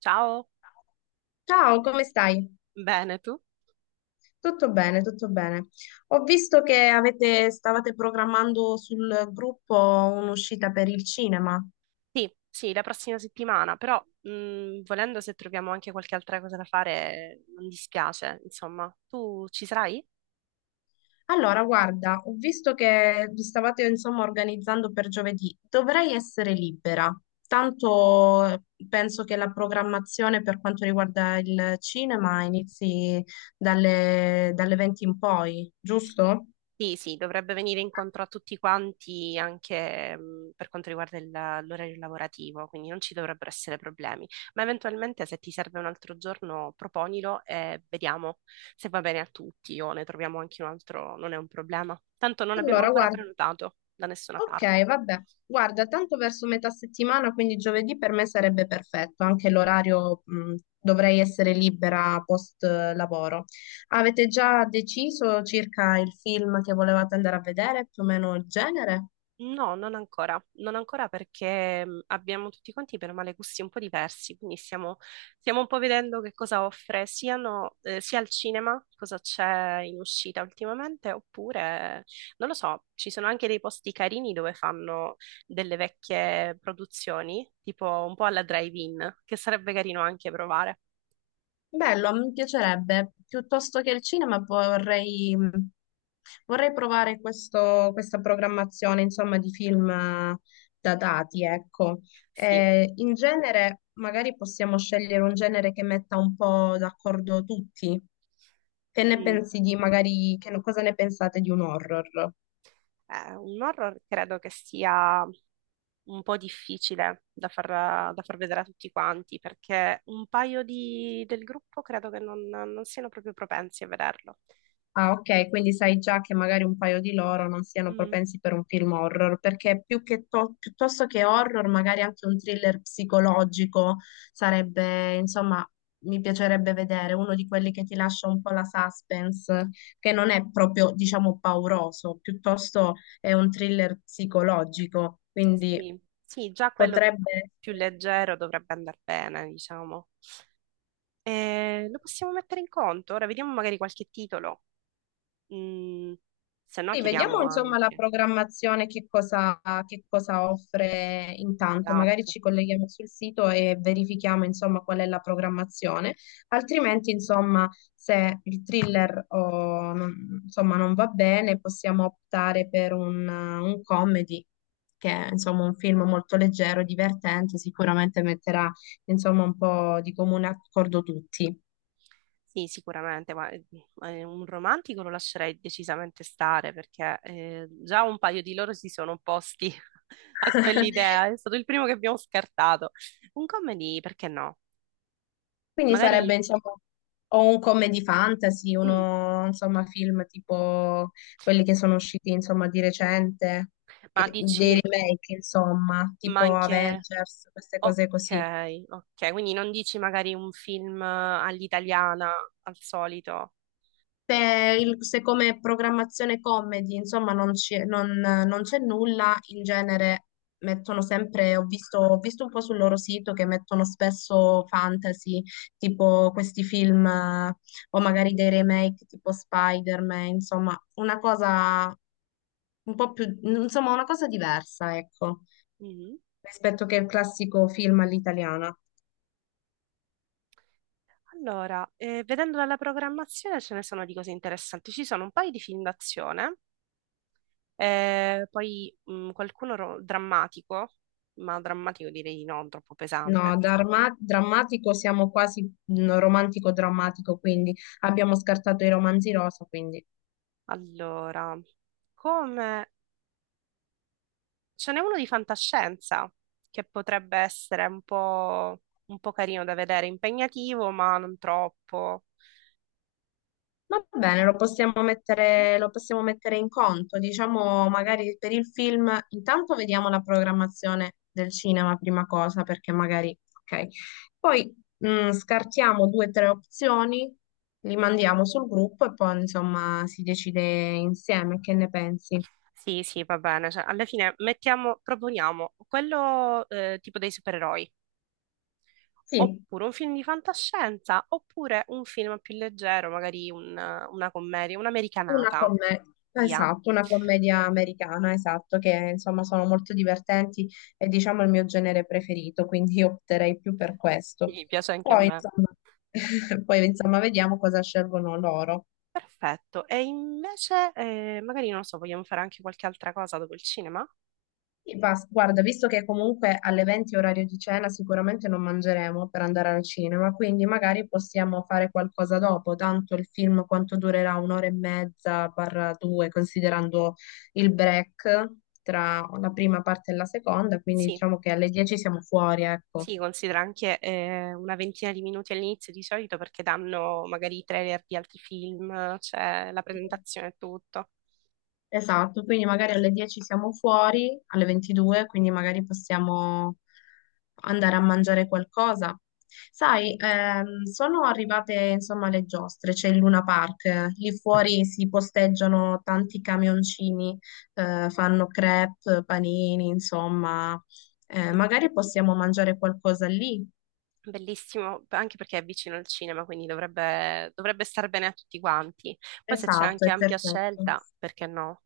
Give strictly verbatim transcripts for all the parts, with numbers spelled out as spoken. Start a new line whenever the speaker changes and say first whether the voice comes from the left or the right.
right: Ciao,
left: Ciao, come stai?
right: bene tu?
left: Tutto bene, tutto bene. Ho visto che avete- stavate programmando sul gruppo un'uscita per il cinema.
right: Sì, sì, la prossima settimana, però mh, volendo se troviamo anche qualche altra cosa da fare, non dispiace, insomma. Tu ci sarai?
left: Allora, guarda, ho visto che vi stavate insomma organizzando per giovedì. Dovrei essere libera. Tanto eh, penso che la programmazione per quanto riguarda il cinema inizi dalle, dalle venti in poi, giusto?
right: Sì, sì, dovrebbe venire incontro a tutti quanti anche mh, per quanto riguarda il- l'orario lavorativo, quindi non ci dovrebbero essere problemi. Ma eventualmente se ti serve un altro giorno, proponilo e vediamo se va bene a tutti o ne troviamo anche un altro, non è un problema. Tanto non abbiamo
left: Allora,
right: ancora
left: guarda.
right: prenotato da nessuna
left: Ok,
right: parte.
left: vabbè. Guarda, tanto verso metà settimana, quindi giovedì per me sarebbe perfetto, anche l'orario, mh, dovrei essere libera post eh, lavoro. Avete già deciso circa il film che volevate andare a vedere, più o meno il genere?
right: No, non ancora, non ancora perché mh, abbiamo tutti quanti per male gusti un po' diversi, quindi stiamo, stiamo un po' vedendo che cosa offre siano, eh, sia al cinema, cosa c'è in uscita ultimamente, oppure non lo so, ci sono anche dei posti carini dove fanno delle vecchie produzioni, tipo un po' alla drive-in, che sarebbe carino anche provare.
left: Bello, mi piacerebbe. Piuttosto che il cinema vorrei, mm, vorrei provare questo- questa programmazione, insomma, di film eh, datati, ecco.
right: Sì.
left: Eh, in genere, magari possiamo scegliere un genere che metta un po' d'accordo tutti. Che ne
right: Mm.
left: pensi di, magari, che, cosa ne pensate di un horror?
right: Eh, un horror credo che sia un po' difficile da far, da far vedere a tutti quanti, perché un paio di- del gruppo credo che non, non siano proprio propensi a vederlo.
left: Ah, ok, quindi sai già che magari un paio di loro non siano
right: Mm,
left: propensi per un film horror, perché più che to- piuttosto che horror, magari anche un thriller psicologico sarebbe, insomma, mi piacerebbe vedere uno di quelli che ti lascia un po' la suspense, che non è proprio, diciamo, pauroso, piuttosto è un thriller psicologico, quindi
right: sì, sì, già quello
left: potrebbe
right: più
left: essere.
right: leggero dovrebbe andare bene, diciamo. Eh, lo possiamo mettere in conto? Ora vediamo magari qualche titolo. Mm, Se no
left: Sì, vediamo
right: chiediamo
left: insomma la
right: anche.
left: programmazione, che cosa, che cosa offre intanto. Magari
right: Esatto.
left: ci colleghiamo sul sito e verifichiamo insomma qual è la programmazione. Altrimenti, insomma, se il thriller o, non- insomma, non va bene, possiamo optare per un, un comedy, che è insomma un film molto leggero, divertente, sicuramente metterà insomma un po' di comune accordo tutti.
right: Sì, sicuramente, ma eh, eh, un romantico lo lascerei decisamente stare perché eh, già un paio di loro si sono opposti a quell'idea, è stato il primo che abbiamo scartato. Un comedy, perché no?
left: Quindi
right: Magari,
left: sarebbe, insomma, o un comedy fantasy,
right: mm,
left: uno, insomma, film tipo quelli che sono usciti, insomma, di recente,
right: ma
left: che- dei
right: dici,
left: remake, insomma,
right: ma
left: tipo
right: anche,
left: Avengers, queste cose così.
right: ok, ok, quindi non dici magari un film all'italiana, al solito.
left: Se, il- se come programmazione comedy, insomma, non c'è non- non c'è nulla, in genere mettono sempre, ho visto, ho visto un po' sul loro sito che mettono spesso fantasy, tipo questi film, eh, o magari dei remake tipo Spider-Man, insomma, una cosa un po' più, insomma, una cosa diversa, ecco,
right: Mm.
left: rispetto che il classico film all'italiana.
right: Allora, eh, vedendo dalla programmazione ce ne sono di cose interessanti, ci sono un paio di film d'azione. Eh, poi mh, qualcuno ro- drammatico, ma drammatico direi di no, troppo
left: No,
right: pesante.
left: darma- drammatico siamo quasi mm, romantico-drammatico, quindi abbiamo scartato i romanzi rosa, quindi
right: Allora, come ce n'è uno di fantascienza che potrebbe essere un po', un po' carino da vedere, impegnativo, ma non troppo.
left: va bene, lo possiamo mettere, lo possiamo mettere in conto. Diciamo, magari per il film, intanto vediamo la programmazione del cinema prima cosa, perché magari, ok. Poi mm, scartiamo due o tre opzioni, li mandiamo sul gruppo e poi insomma si decide insieme, che ne pensi?
right: Sì, sì, va bene. Cioè, alla fine mettiamo, proponiamo quello eh, tipo dei supereroi,
left: Sì.
right: oppure un film di fantascienza, oppure un film più leggero, magari un- una commedia,
left: Una
right: un'americanata.
left: commedia,
right: Via.
left: esatto, una commedia americana, esatto, che insomma sono molto divertenti e diciamo il mio genere preferito, quindi io opterei più per questo.
right: Sì, piace anche a
left: Poi
right: me.
left: insomma, poi, insomma, vediamo cosa scelgono loro.
right: Perfetto. E invece, eh, magari non lo so, vogliamo fare anche qualche altra cosa dopo il cinema?
left: E basta. Guarda, visto che comunque alle venti orario di cena sicuramente non mangeremo per andare al cinema, quindi magari possiamo fare qualcosa dopo, tanto il film quanto durerà un'ora e mezza barra due, considerando il break tra la prima parte e la seconda, quindi
right: Sì,
left: diciamo che alle dieci siamo fuori, ecco.
right: sì, considera anche eh, una ventina di minuti all'inizio di solito perché danno magari i trailer di altri film, c'è la presentazione e tutto.
left: Esatto, quindi magari alle dieci siamo fuori, alle ventidue, quindi magari possiamo andare a mangiare qualcosa. Sai, ehm, sono arrivate insomma le giostre, c'è il Luna Park, eh, lì fuori si posteggiano tanti camioncini, eh, fanno crepe, panini, insomma, eh,
right: Sì.
left: magari possiamo mangiare qualcosa lì.
right: Bellissimo, anche perché è vicino al cinema, quindi dovrebbe, dovrebbe star bene a tutti quanti. Poi se c'è
left: Esatto,
right: anche
left: è
right: ampia
left: perfetto.
right: scelta, perché no?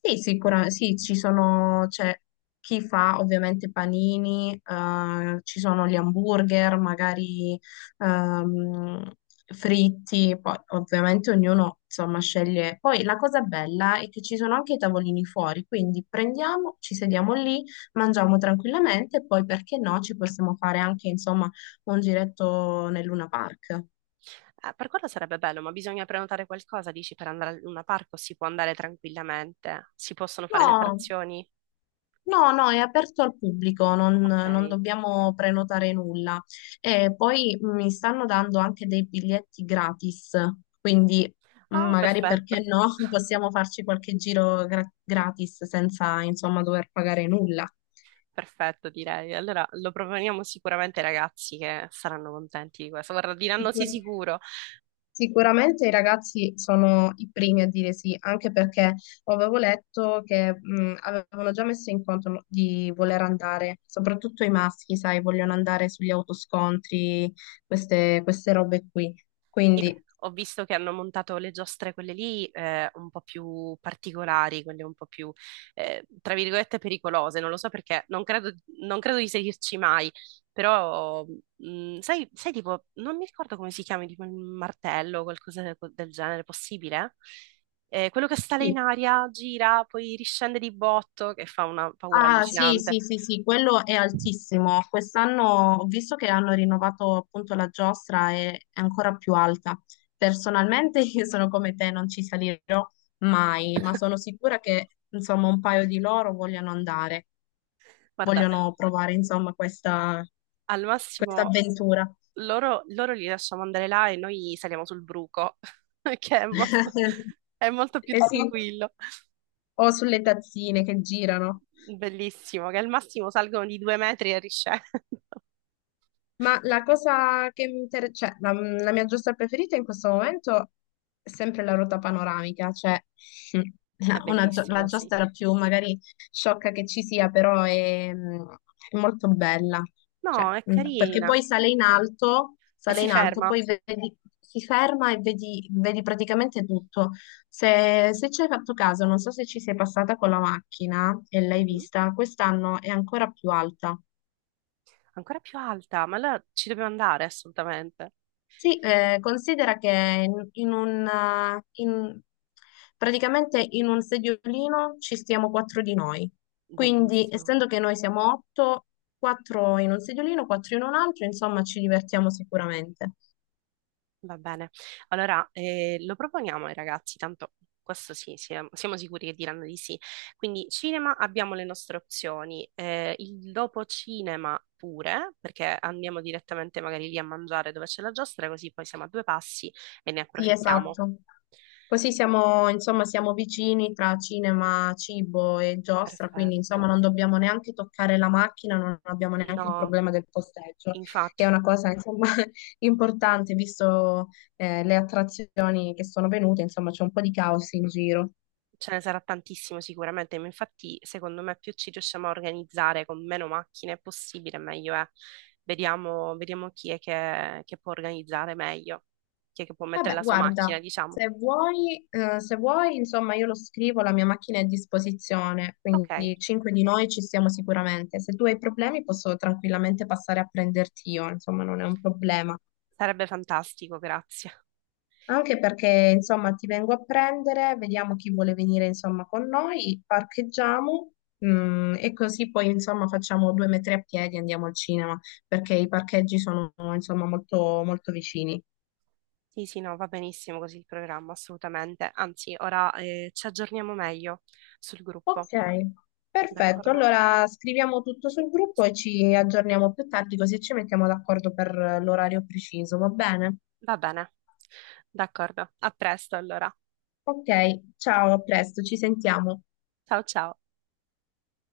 left: Sì, sicuramente, sì, ci sono, c'è chi fa ovviamente panini, eh, ci sono gli hamburger, magari ehm, fritti, poi ovviamente ognuno insomma sceglie. Poi la cosa bella è che ci sono anche i tavolini fuori, quindi prendiamo, ci sediamo lì, mangiamo tranquillamente e poi perché no, ci possiamo fare anche insomma un giretto nel Luna Park.
right: Eh, per quello sarebbe bello, ma bisogna prenotare qualcosa, dici, per andare al Luna Park o si può andare tranquillamente? Si possono fare le
left: No.
right: attrazioni?
left: No, no, è aperto al pubblico, non, non
right: Ok.
left: dobbiamo prenotare nulla. E poi mi stanno dando anche dei biglietti gratis, quindi mh,
right: Ah,
left: magari
right: perfetto,
left: perché no, possiamo farci qualche giro gra- gratis senza, insomma, dover pagare nulla.
right: perfetto, direi. Allora lo proponiamo sicuramente ai ragazzi che saranno contenti di questo. Guarda, diranno sì
left: Sicur-
right: sicuro.
left: Sicuramente i ragazzi sono i primi a dire sì, anche perché avevo letto che mh, avevano già messo in conto no, di voler andare, soprattutto i maschi, sai, vogliono andare sugli autoscontri, queste, queste robe qui.
right: Sì, beh,
left: Quindi
right: ho visto che hanno montato le giostre, quelle lì, eh, un po' più particolari, quelle un po' più, eh, tra virgolette, pericolose. Non lo so perché, non credo, non credo di seguirci mai, però mh, sai, sai, tipo, non mi ricordo come si chiami, tipo il martello o qualcosa del, del genere, possibile? Eh, quello che sale in
left: sì,
right: aria, gira, poi riscende di botto, che fa una paura
left: ah, sì,
right: allucinante.
left: sì, sì, sì, quello è altissimo. Quest'anno ho visto che hanno rinnovato appunto la giostra e è ancora più alta. Personalmente io sono come te, non ci salirò mai, ma sono sicura che insomma un paio di loro vogliono andare,
right: Guarda,
left: vogliono provare insomma questa,
right: al
left: questa
right: massimo
left: avventura.
right: loro, loro li lasciamo andare là e noi saliamo sul bruco, che è molto, è molto più
left: Eh sì,
right: tranquillo.
left: o sulle tazzine che girano.
right: Bellissimo, che al massimo salgono di due metri e riscendono.
left: Ma la cosa che mi interessa, cioè la, la mia giostra preferita in questo momento è sempre la ruota panoramica, cioè mm,
right: È
left: la- una, gio- la
right: bellissima, sì.
left: giostra più magari sciocca che ci sia, però è, mm, è molto bella,
right: No,
left: cioè,
right: è
left: mm, perché
right: carina.
left: poi sale in alto,
right: E
left: sale
right: si
left: in alto,
right: ferma.
left: poi vedi, si ferma e vedi, vedi praticamente tutto. Se, se ci hai fatto caso, non so se ci sei passata con la macchina e l'hai
right: Mhm.
left: vista, quest'anno è ancora più alta.
right: Ancora più alta, ma allora ci dobbiamo andare assolutamente.
left: Sì, eh, considera che in, in un, eh, in- praticamente in un sediolino ci stiamo quattro di noi. Quindi,
right: Bellissimo.
left: essendo che noi siamo otto, quattro in un sediolino, quattro in un altro, insomma, ci divertiamo sicuramente.
right: Va bene. Allora, eh, lo proponiamo ai ragazzi, tanto questo sì, siamo, siamo sicuri che diranno di sì. Quindi cinema abbiamo le nostre opzioni, eh, il dopo cinema pure, perché andiamo direttamente magari lì a mangiare dove c'è la giostra, così poi siamo a due passi e ne
left: Sì,
right: approfittiamo.
left: esatto. Così siamo, insomma, siamo vicini tra cinema, cibo e giostra, quindi
right: Perfetto.
left: insomma non dobbiamo neanche toccare la macchina, non abbiamo neanche il
right: No,
left: problema del posteggio, che è
right: infatti.
left: una cosa insomma importante, visto eh, le attrazioni che sono venute, insomma c'è un po' di caos in giro.
right: Ce ne sarà tantissimo sicuramente, ma infatti secondo me più ci riusciamo a organizzare con meno macchine possibile, meglio è. Vediamo, vediamo chi è che, che può organizzare meglio, chi è che può mettere
left: Vabbè,
right: la sua
left: guarda,
right: macchina, diciamo.
left: se vuoi, eh, se vuoi, insomma, io lo scrivo, la mia macchina è a disposizione,
right: Ok,
left: quindi cinque di noi ci siamo sicuramente. Se tu hai problemi posso tranquillamente passare a prenderti io, insomma, non è un problema.
right: sarebbe fantastico, grazie.
left: Anche perché, insomma, ti vengo a prendere, vediamo chi vuole venire, insomma, con noi, parcheggiamo, mm, e così poi, insomma, facciamo due metri a piedi e andiamo al cinema, perché i parcheggi sono, insomma, molto, molto vicini.
right: Sì, sì, no, va benissimo così il programma, assolutamente. Anzi, ora eh, ci aggiorniamo meglio sul
left: Ok,
right: gruppo,
left: perfetto.
right: d'accordo?
left: Allora scriviamo tutto sul gruppo
right: Sì,
left: e ci aggiorniamo più tardi, così ci mettiamo d'accordo per eh, l'orario preciso, va bene?
right: va bene. D'accordo, a presto allora.
left: Ok, ciao, a presto, ci sentiamo.
right: Ciao ciao.